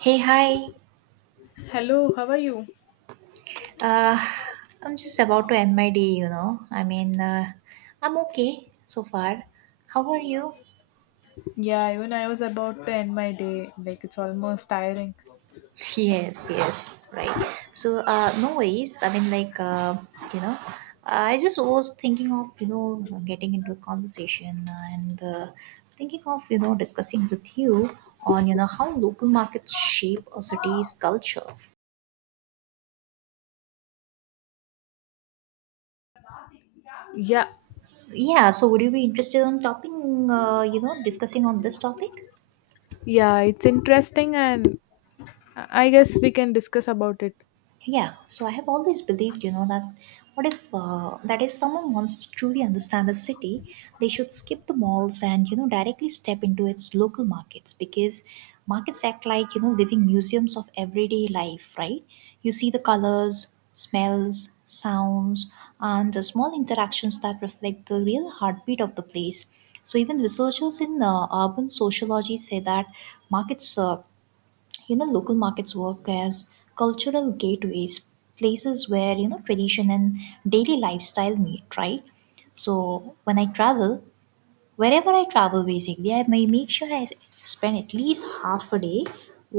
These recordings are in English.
Hey, hi. Hello, how are you? Uh, I'm just about to end my day, you know. I'm okay so far. How are you? Yeah, even I was about to end my day. Like, it's almost tiring. Yes, yes, right. No worries. You know, I just was thinking of, getting into a conversation and thinking of, discussing with you on, how local markets shape a city's culture. Yeah, Yeah, so would you be interested on topping, discussing on this topic? yeah, it's interesting, and I guess we can discuss about it. Yeah, so I have always believed, you know, that what if that if someone wants to truly understand the city, they should skip the malls and, you know, directly step into its local markets, because markets act like, you know, living museums of everyday life, right? You see the colors, smells, sounds, and the small interactions that reflect the real heartbeat of the place. So even researchers in urban sociology say that markets, local markets work as cultural gateways, places where, you know, tradition and daily lifestyle meet, right? So when I travel, wherever I travel, basically, I may make sure I spend at least half a day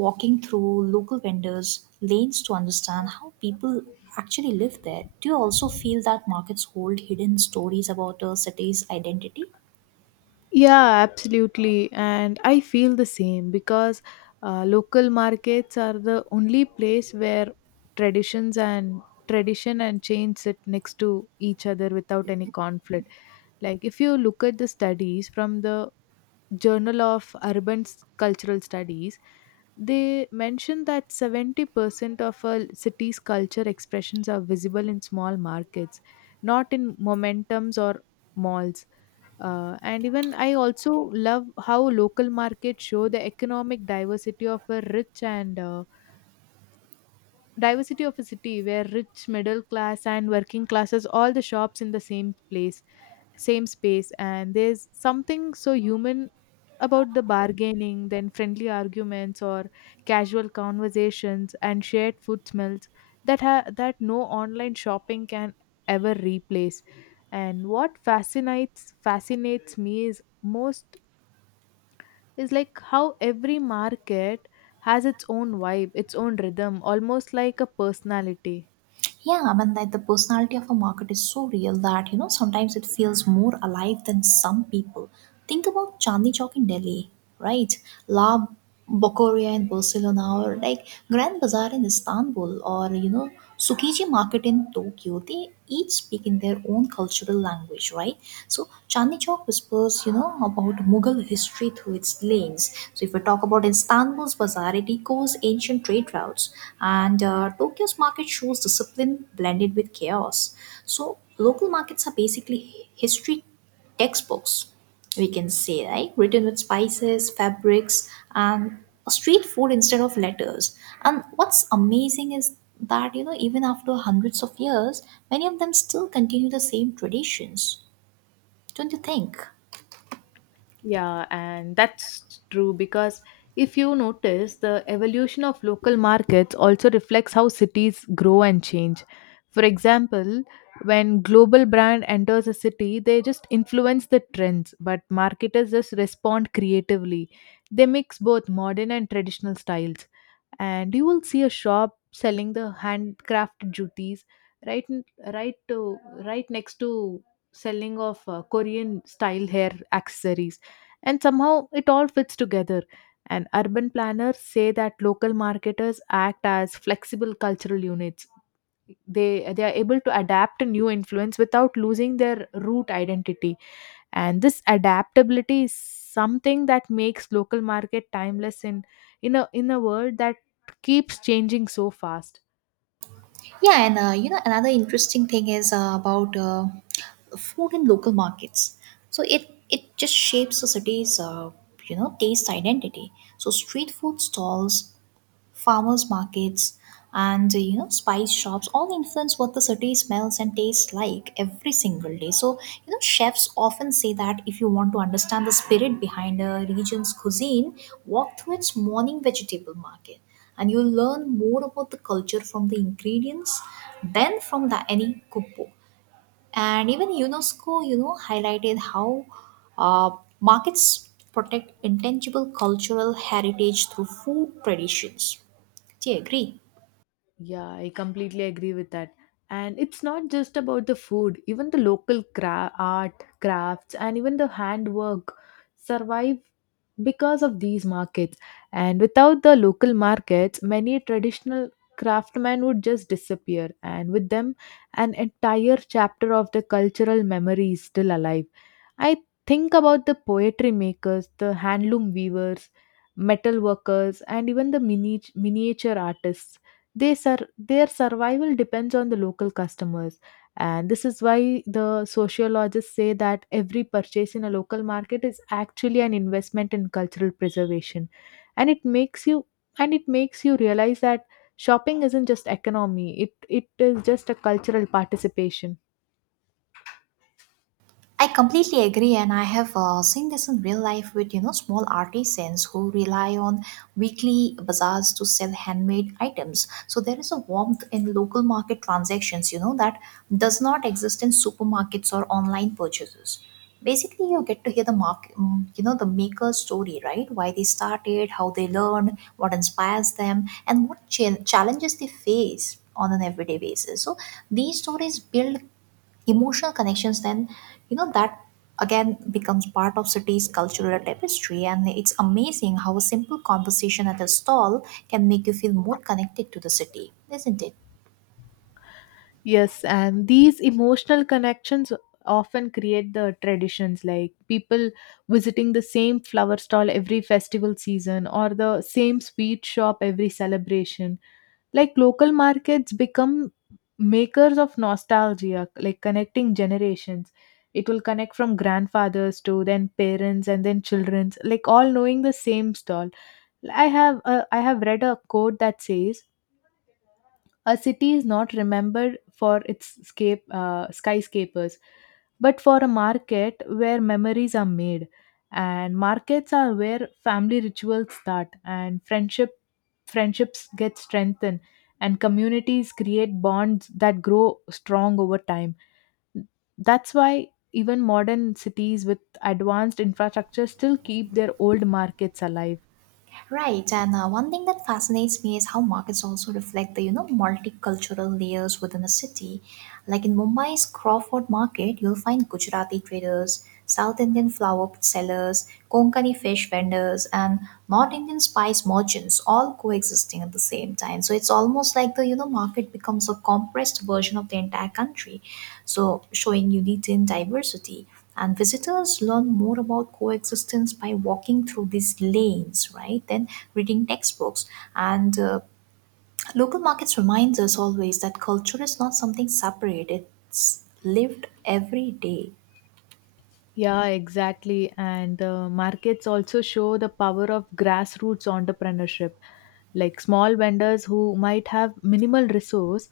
walking through local vendors' lanes to understand how people actually live there. Do you also feel that markets hold hidden stories about a city's identity? Yeah, absolutely. And I feel the same because local markets are the only place where traditions and tradition and change sit next to each other without any conflict. Like if you look at the studies from the Journal of Urban Cultural Studies, they mentioned that 70% of a city's culture expressions are visible in small markets, not in momentums or malls. And even I also love how local markets show the economic diversity of a city where rich, middle class, and working classes all the shops in the same space, and there's something so human about the bargaining, then friendly arguments or casual conversations and shared food smells that no online shopping can ever replace. And what fascinates me is like how every market has its own vibe, its own rhythm, almost like a personality. Yeah, I mean, that the personality of a market is so real that, you know, sometimes it feels more alive than some people. Think about Chandni Chowk in Delhi, right? La Bocoria in Barcelona, or like Grand Bazaar in Istanbul, or, you know, Tsukiji Market in Tokyo. They each speak in their own cultural language, right? So Chandni Chowk whispers, you know, about Mughal history through its lanes. So if we talk about Istanbul's bazaar, it echoes ancient trade routes, and Tokyo's market shows discipline blended with chaos. So local markets are basically history textbooks, we can say, right? Written with spices, fabrics, and street food instead of letters. And what's amazing is that, you know, even after hundreds of years, many of them still continue the same traditions, don't you think? Yeah, and that's true because if you notice, the evolution of local markets also reflects how cities grow and change. For example, when global brand enters a city, they just influence the trends, but marketers just respond creatively. They mix both modern and traditional styles. And you will see a shop selling the handcrafted jutis right n- right to right next to selling of Korean style hair accessories, and somehow it all fits together. And urban planners say that local marketers act as flexible cultural units. They they are able to adapt to new influence without losing their root identity, and this adaptability is something that makes local market timeless in a world that keeps changing so fast. Yeah, and another interesting thing is about food in local markets. So it just shapes the city's taste identity. So street food stalls, farmers markets, and, you know, spice shops all influence what the city smells and tastes like every single day. So, you know, chefs often say that if you want to understand the spirit behind a region's cuisine, walk through its morning vegetable market, and you'll learn more about the culture from the ingredients than from the any cookbook. And even UNESCO, you know, highlighted how uh, markets protect intangible cultural heritage through food traditions. Do you agree? Yeah, I completely agree with that. And it's not just about the food, even the local art, crafts, and even the handwork survive because of these markets. And without the local markets, many traditional craftsmen would just disappear, and with them an entire chapter of the cultural memory is still alive. I think about the poetry makers, the handloom weavers, metal workers, and even the miniature artists. They their survival depends on the local customers, and this is why the sociologists say that every purchase in a local market is actually an investment in cultural preservation. And it makes you and it makes you realize that shopping isn't just economy, it is just a cultural participation. I completely agree, and I have seen this in real life with, you know, small artisans who rely on weekly bazaars to sell handmade items. So there is a warmth in local market transactions, you know, that does not exist in supermarkets or online purchases. Basically, you get to hear the mark, mm, you know, the maker's story, right? Why they started, how they learned, what inspires them, and what challenges they face on an everyday basis. So these stories build emotional connections, then, you know, that again becomes part of city's cultural tapestry. And it's amazing how a simple conversation at a stall can make you feel more connected to the city, isn't it? Yes, and these emotional connections often create the traditions, like people visiting the same flower stall every festival season or the same sweet shop every celebration. Like local markets become makers of nostalgia, like connecting generations. It will connect from grandfathers to then parents and then children's, like all knowing the same stall. I have read a quote that says a city is not remembered for its skyscrapers, but for a market where memories are made. And markets are where family rituals start, and friendships get strengthened, and communities create bonds that grow strong over time. That's why even modern cities with advanced infrastructure still keep their old markets alive. Right, and one thing that fascinates me is how markets also reflect the, you know, multicultural layers within a city. Like in Mumbai's Crawford Market, you'll find Gujarati traders, South Indian flower sellers, Konkani fish vendors, and North Indian spice merchants, all coexisting at the same time. So it's almost like the, you know, market becomes a compressed version of the entire country, so showing unity and diversity, and visitors learn more about coexistence by walking through these lanes right then reading textbooks. And local markets reminds us always that culture is not something separate, it's lived every day. Yeah, exactly. And markets also show the power of grassroots entrepreneurship. Like small vendors who might have minimal resource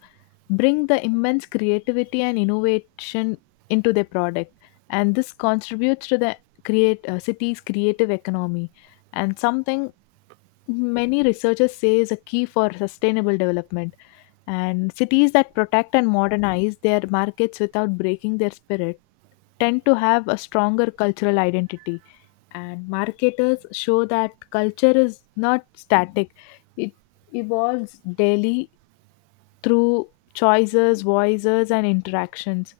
bring the immense creativity and innovation into their product. And this contributes to the create city's creative economy, and something many researchers say is a key for sustainable development. And cities that protect and modernize their markets without breaking their spirit tend to have a stronger cultural identity, and marketers show that culture is not static, it evolves daily through choices, voices, and interactions.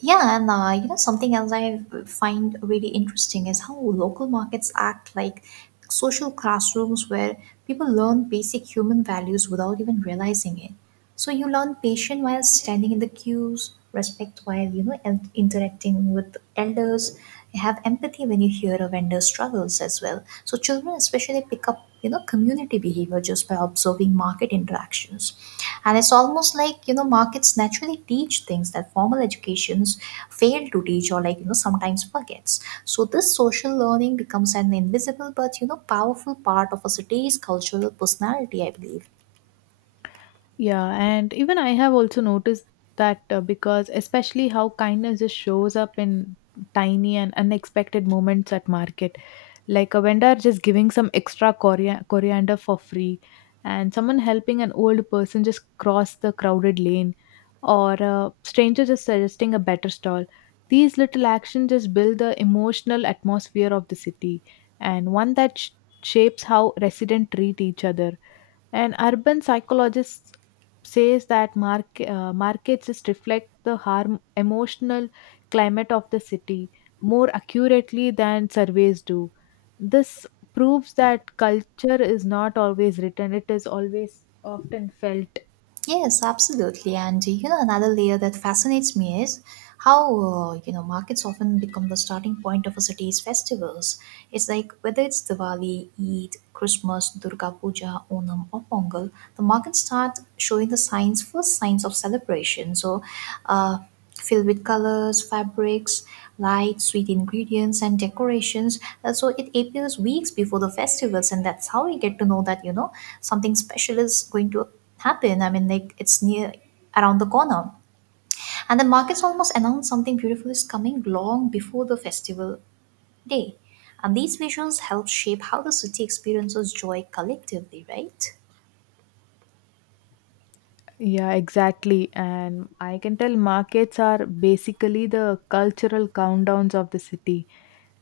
Yeah, and something else I find really interesting is how local markets act like social classrooms where people learn basic human values without even realizing it. So you learn patience while standing in the queues, respect while, you know, interacting with elders, you have empathy when you hear a vendor's struggles as well. So children especially pick up, you know, community behavior just by observing market interactions. And it's almost like, you know, markets naturally teach things that formal educations fail to teach, or, like, you know, sometimes forgets. So this social learning becomes an invisible but, you know, powerful part of a city's cultural personality, I believe. Yeah, and even I have also noticed that because especially how kindness just shows up in tiny and unexpected moments at market, like a vendor just giving some extra coriander for free, and someone helping an old person just cross the crowded lane, or a stranger just suggesting a better stall. These little actions just build the emotional atmosphere of the city, and one that shapes how residents treat each other. An urban psychologist says that markets just reflect the harm, emotional climate of the city more accurately than surveys do. This proves that culture is not always written, it is always often felt. Yes, absolutely. And, you know, another layer that fascinates me is how markets often become the starting point of a city's festivals. It's like whether it's Diwali, Eid, Christmas, Durga Puja, Onam, or Pongal, the markets start showing the signs, first signs of celebration. So, uh, filled with colors, fabrics, lights, sweet ingredients, and decorations. So it appears weeks before the festivals, and that's how we get to know that, you know, something special is going to happen. I mean, like it's near around the corner, and the markets almost announce something beautiful is coming long before the festival day. And these visuals help shape how the city experiences joy collectively, right? Yeah, exactly. And I can tell markets are basically the cultural countdowns of the city.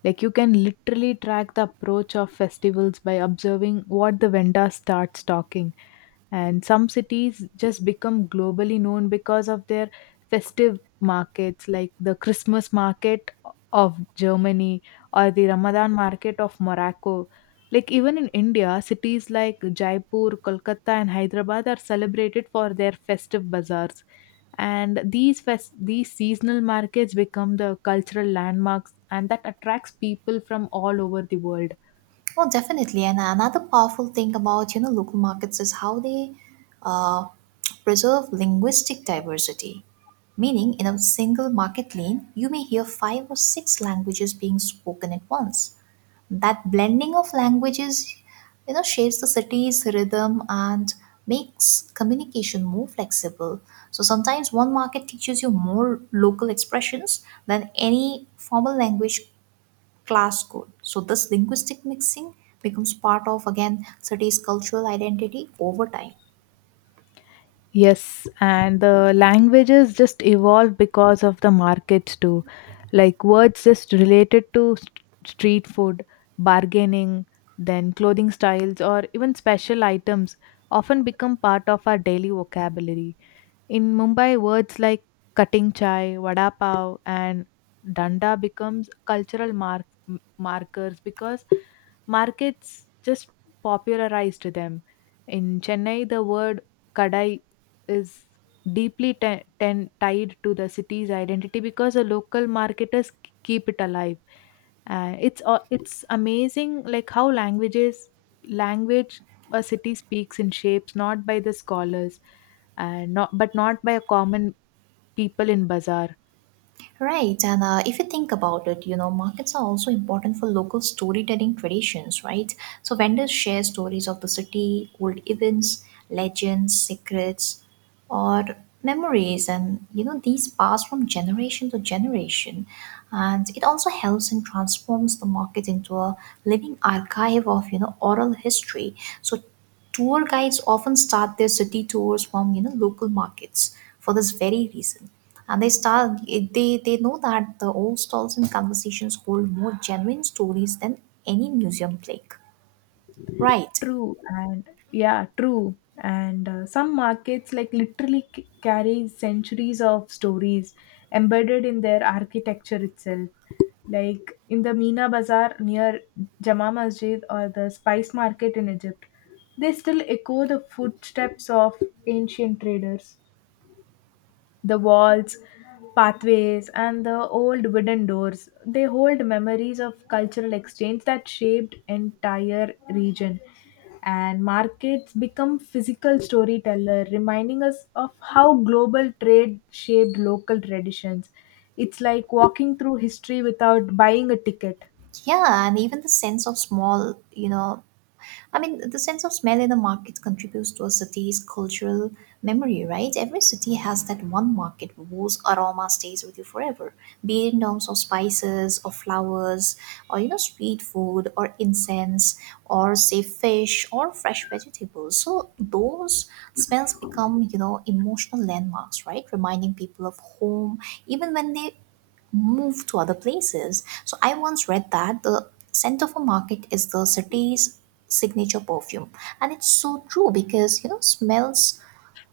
Like you can literally track the approach of festivals by observing what the vendor starts talking. And some cities just become globally known because of their festive markets, like the Christmas market of Germany or the Ramadan market of Morocco. Like even in India, cities like Jaipur, Kolkata, and Hyderabad are celebrated for their festive bazaars, and these seasonal markets become the cultural landmarks, and that attracts people from all over the world. Oh, definitely. And another powerful thing about, you know, local markets is how they uh, preserve linguistic diversity. Meaning, in a single market lane, you may hear five or six languages being spoken at once. That blending of languages, you know, shapes the city's rhythm and makes communication more flexible. So sometimes one market teaches you more local expressions than any formal language class could. So this linguistic mixing becomes part of again city's cultural identity over time. Yes, and the languages just evolve because of the markets too. Like words just related to street food, bargaining, then clothing styles, or even special items often become part of our daily vocabulary. In Mumbai, words like cutting chai, vada pav, and danda becomes cultural markers because markets just popularized them. In Chennai, the word kadai is deeply tied to the city's identity because the local marketers keep it alive. It's amazing like how language a city speaks in shapes not by the scholars and not but not by a common people in bazaar. Right, and if you think about it, you know, markets are also important for local storytelling traditions, right? So vendors share stories of the city, old events, legends, secrets, or memories, and, you know, these pass from generation to generation. And it also helps and transforms the market into a living archive of, you know, oral history. So tour guides often start their city tours from, you know, local markets for this very reason, and they know that the old stalls and conversations hold more genuine stories than any museum plaque, right? True, and yeah, true. And some markets like literally carry centuries of stories embedded in their architecture itself. Like in the Meena Bazaar near Jama Masjid or the spice market in Egypt, they still echo the footsteps of ancient traders. The walls, pathways, and the old wooden doors, they hold memories of cultural exchange that shaped entire region. And markets become physical storyteller, reminding us of how global trade shaped local traditions. It's like walking through history without buying a ticket. Yeah, and even the sense of small you know I mean, the sense of smell in the market contributes to a city's cultural memory, right? Every city has that one market whose aroma stays with you forever, be it in terms of spices or flowers or, you know, street food or incense or, say, fish or fresh vegetables. So those smells become, you know, emotional landmarks, right? Reminding people of home, even when they move to other places. So I once read that the scent of a market is the city's signature perfume, and it's so true because, you know, smells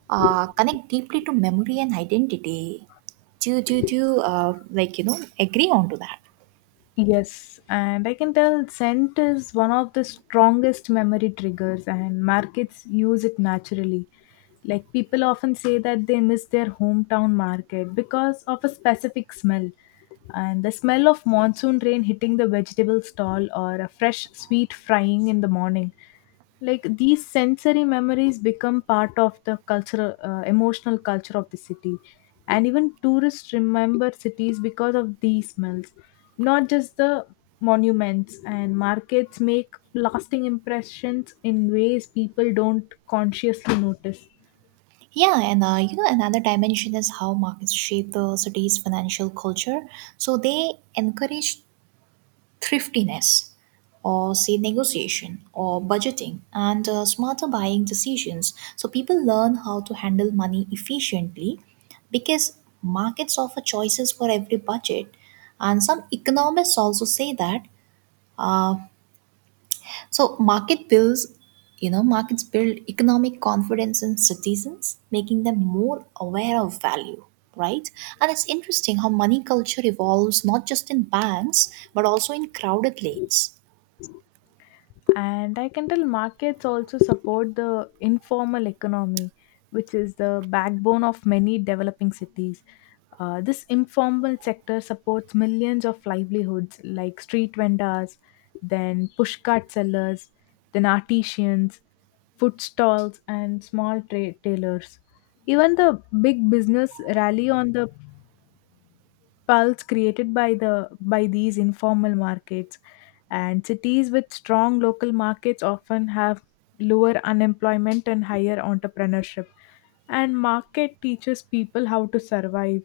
connect deeply to memory and identity. Do you, like, you know, agree on to that? Yes, and I can tell scent is one of the strongest memory triggers, and markets use it naturally. Like people often say that they miss their hometown market because of a specific smell. And the smell of monsoon rain hitting the vegetable stall or a fresh sweet frying in the morning, like these sensory memories become part of the cultural emotional culture of the city, and even tourists remember cities because of these smells, not just the monuments, and markets make lasting impressions in ways people don't consciously notice. Yeah, and another dimension is how markets shape the city's financial culture. So they encourage thriftiness, or say negotiation or budgeting and smarter buying decisions. So people learn how to handle money efficiently because markets offer choices for every budget. And some economists also say that uh, so market builds markets build economic confidence in citizens, making them more aware of value, right? And it's interesting how money culture evolves not just in banks but also in crowded lanes. And I can tell markets also support the informal economy, which is the backbone of many developing cities. This informal sector supports millions of livelihoods like street vendors, then pushcart sellers, then artisans, food stalls, and small trade tailors. Even the big business rally on the pulse created by these informal markets, and cities with strong local markets often have lower unemployment and higher entrepreneurship. And market teaches people how to survive,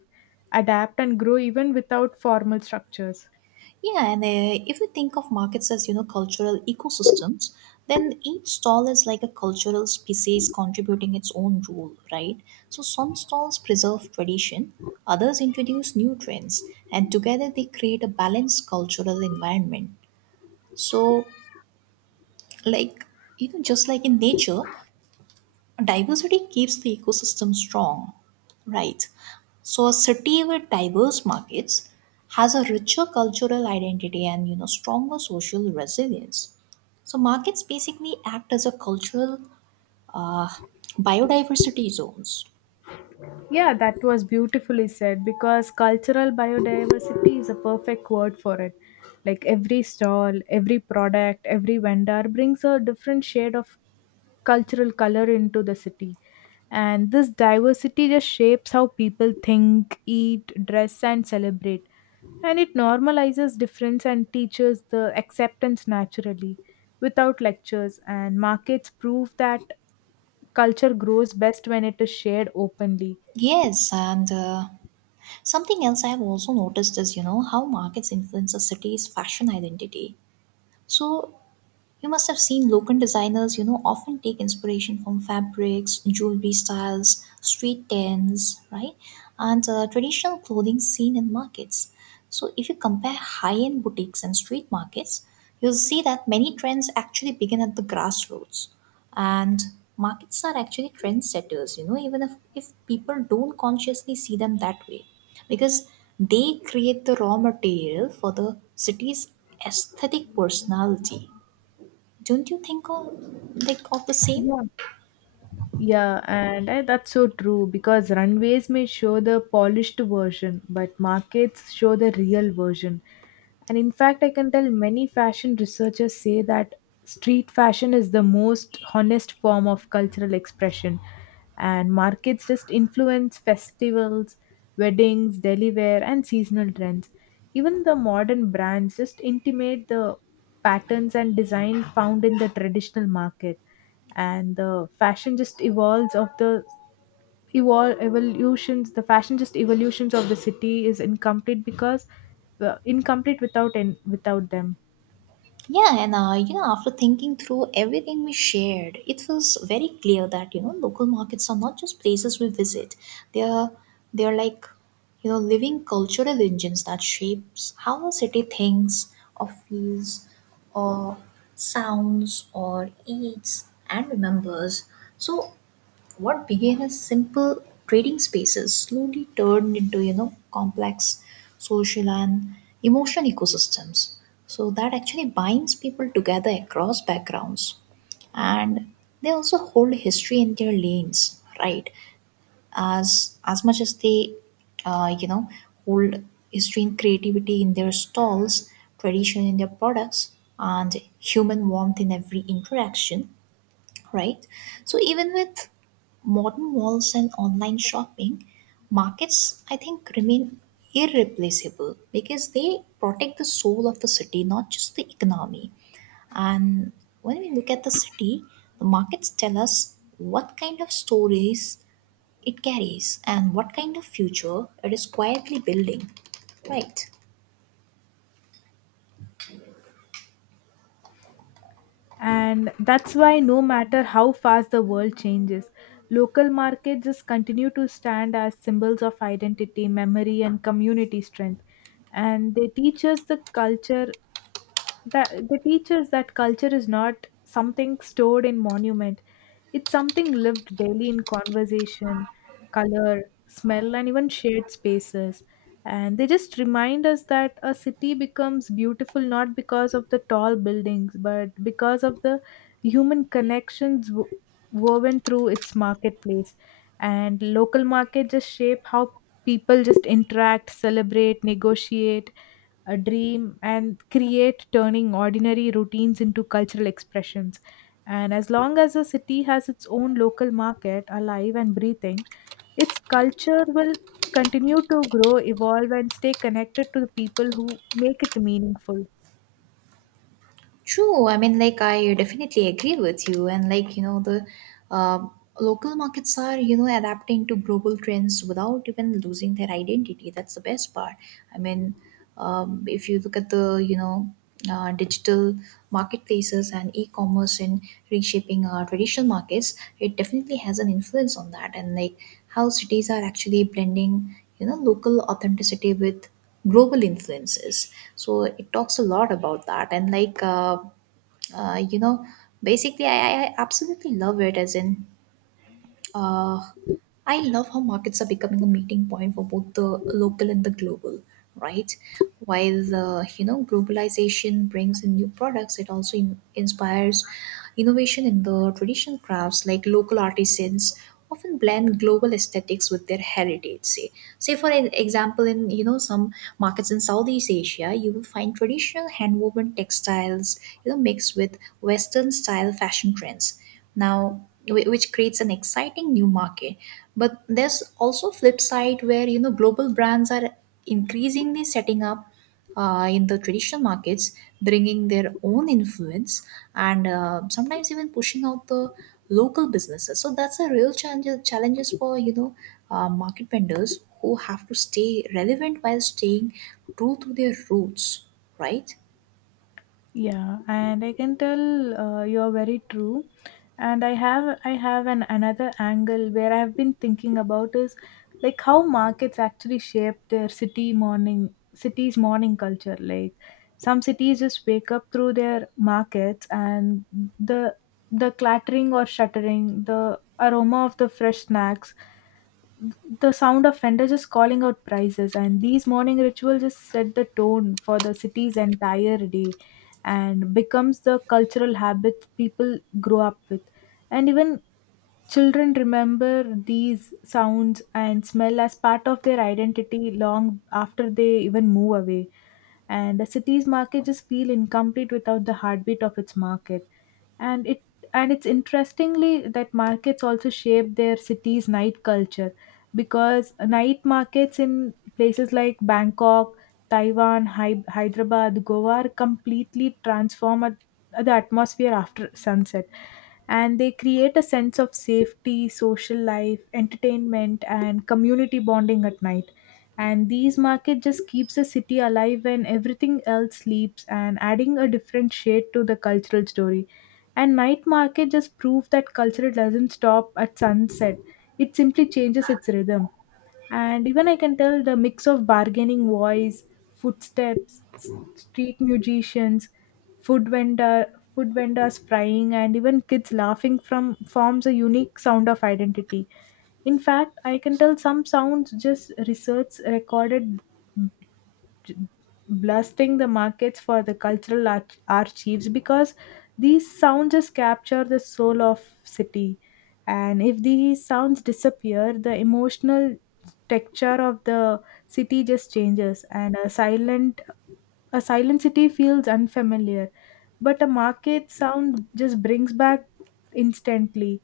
adapt, and grow even without formal structures. Yeah, and if we think of markets as, you know, cultural ecosystems, then each stall is like a cultural species contributing its own role, right? So some stalls preserve tradition, others introduce new trends, and together they create a balanced cultural environment. So, like, you know, just like in nature, diversity keeps the ecosystem strong, right? So a city with diverse markets has a richer cultural identity and, you know, stronger social resilience. So markets basically act as a cultural uh, biodiversity zones. Yeah, that was beautifully said because cultural biodiversity is a perfect word for it. Like every stall, every product, every vendor brings a different shade of cultural color into the city, and this diversity just shapes how people think, eat, dress, and celebrate. And it normalizes difference and teaches the acceptance naturally without lectures. And markets prove that culture grows best when it is shared openly. Yes, and something else I've also noticed is, you know, how markets influence a city's fashion identity. So you must have seen local designers, you know, often take inspiration from fabrics, jewelry styles, street tents, right? And traditional clothing seen in markets. So, if you compare high end boutiques and street markets, you'll see that many trends actually begin at the grassroots. And markets are actually trendsetters, you know, even if people don't consciously see them that way. Because they create the raw material for the city's aesthetic personality. Don't you think of like of the same Yeah. Yeah, and that's so true because runways may show the polished version, but markets show the real version. And in fact, I can tell many fashion researchers say that street fashion is the most honest form of cultural expression, and markets just influence festivals, weddings, daily wear, and seasonal trends. Even the modern brands just intimate the patterns and design found in the traditional market, and the fashion just evolves of the evolve evolutions the fashion just evolutions of the city is incomplete because incomplete without them. yeah and You know, after thinking through everything we shared, it was very clear that you know local markets are not just places we visit. They are they are like you know living cultural engines that shapes how a city thinks or feels or sounds or eats and remembers. So what began as simple trading spaces slowly turned into you know complex social and emotional ecosystems so that actually binds people together across backgrounds. And they also hold history in their lanes, right? As much as they you know hold history and creativity in their stalls, tradition in their products, and human warmth in every interaction, right? So even with modern malls and online shopping, markets I think remain irreplaceable because they protect the soul of the city, not just the economy. And when we look at the city, the markets tell us what kind of stories it carries and what kind of future it is quietly building, right? And that's why no matter how fast the world changes, local markets just continue to stand as symbols of identity, memory, and community strength. And they teach us the culture that the teaches that culture is not something stored in monument, it's something lived daily in conversation, color, smell, and even shared spaces. And they just remind us that a city becomes beautiful not because of the tall buildings but because of the human connections woven through its marketplace. And local market just shape how people just interact, celebrate, negotiate, a dream, and create, turning ordinary routines into cultural expressions. And as long as a city has its own local market alive and breathing, its culture will continue to grow, evolve, and stay connected to the people who make it meaningful. True. I mean, like, I definitely agree with you. And, like, you know, the uh, local markets are, you know, adapting to global trends without even losing their identity. That's the best part. I mean, if you look at the, you know, digital marketplaces and e-commerce and reshaping our traditional markets, it definitely has an influence on that. And, like, how cities are actually blending, you know, local authenticity with global influences, so it talks a lot about that. And like you know basically I absolutely love it, as in uh, I love how markets are becoming a meeting point for both the local and the global, right? While the you know globalization brings in new products, it also inspires innovation in the traditional crafts. Like local artisans often blend global aesthetics with their heritage. Say for an example, in you know some markets in Southeast Asia, you will find traditional handwoven textiles, you know, mixed with Western style fashion trends now which creates an exciting new market. But there's also flip side where you know global brands are increasingly setting up in the traditional markets, bringing their own influence and sometimes even pushing out the local businesses. So that's a real challenges for you know market vendors who have to stay relevant while staying true to their roots, right? Yeah, and I can tell you are very true. And I have an another angle where I have been thinking about is like how markets actually shape their city's morning culture. Like some cities just wake up through their markets, and the the clattering or shuttering, the aroma of the fresh snacks, the sound of vendors just calling out prices, and these morning rituals just set the tone for the city's entire day, and becomes the cultural habit people grow up with. And even children remember these sounds and smell as part of their identity long after they even move away, and the city's market just feel incomplete without the heartbeat of its market. And it and it's interestingly that markets also shape their city's night culture because night markets in places like Bangkok, Taiwan, Hyderabad, Goa are completely transform the atmosphere after sunset, and they create a sense of safety, social life, entertainment, and community bonding at night. And these market just keeps the city alive when everything else sleeps, and adding a different shade to the cultural story. And night market just proves that culture doesn't stop at sunset. It simply changes its rhythm. And even I can tell the mix of bargaining voice, footsteps, street musicians, food vendor, food vendors frying, and even kids laughing from forms a unique sound of identity. In fact, I can tell some sounds just research recorded j- blasting the markets for the cultural archives because these sounds just capture the soul of city. And if these sounds disappear, the emotional texture of the city just changes, and a silent city feels unfamiliar, but a market sound just brings back instantly.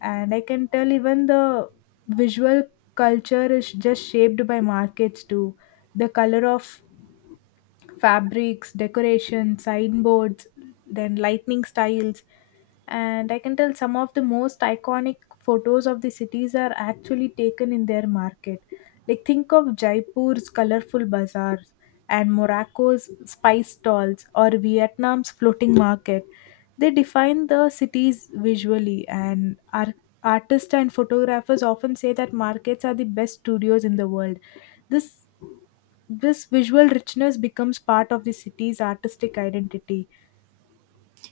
And I can tell even the visual culture is just shaped by markets too. The color of fabrics, decoration, signboards, then lightning styles. And I can tell some of the most iconic photos of the cities are actually taken in their market. Like think of Jaipur's colorful bazaars and Morocco's spice stalls or Vietnam's floating market. They define the cities visually, and are artists and photographers often say that markets are the best studios in the world. This this visual richness becomes part of the city's artistic identity.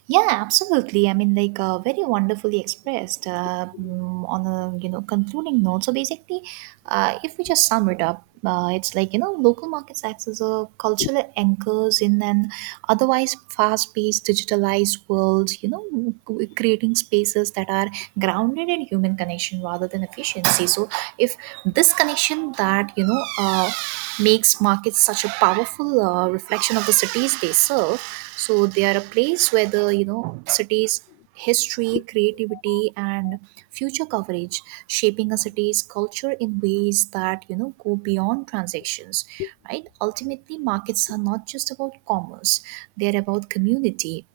Yeah, absolutely. I mean, like, very wonderfully expressed on a you know concluding note. So basically, if we just sum it up, it's like you know local markets acts as a cultural anchors in an otherwise fast-paced digitalized world, you know, creating spaces that are grounded in human connection rather than efficiency. So if this connection that you know makes markets such a powerful reflection of the cities they serve, so they are a place where the you know cities history, creativity, and future coverage, shaping a city's culture in ways that you know go beyond transactions. Right? Ultimately, markets are not just about commerce; they're about community.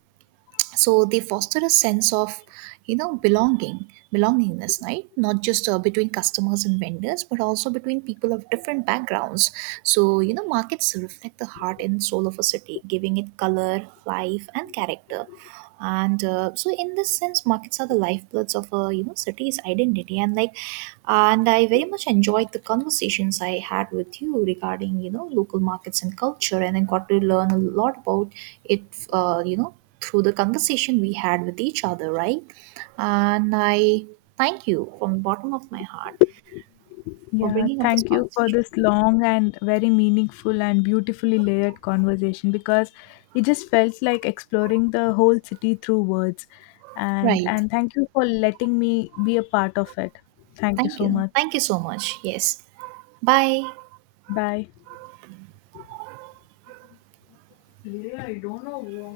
So they foster a sense of you know belongingness, right? Not just between customers and vendors, but also between people of different backgrounds. So you know, markets reflect the heart and soul of a city, giving it color, life, and character. And so in this sense markets are the lifebloods of a you know city's identity. And like and I very much enjoyed the conversations I had with you regarding you know local markets and culture, and I got to learn a lot about it, you know, through the conversation we had with each other, right? And I thank you from the bottom of my heart for Yeah, bringing up this thank you for conversation. this long and very meaningful and beautifully layered conversation because it just felt like exploring the whole city through words. And Right, and thank you for letting me be a part of it. Thank you thank so you, much. thank you so much. Yes, bye. Bye. Really, I don't know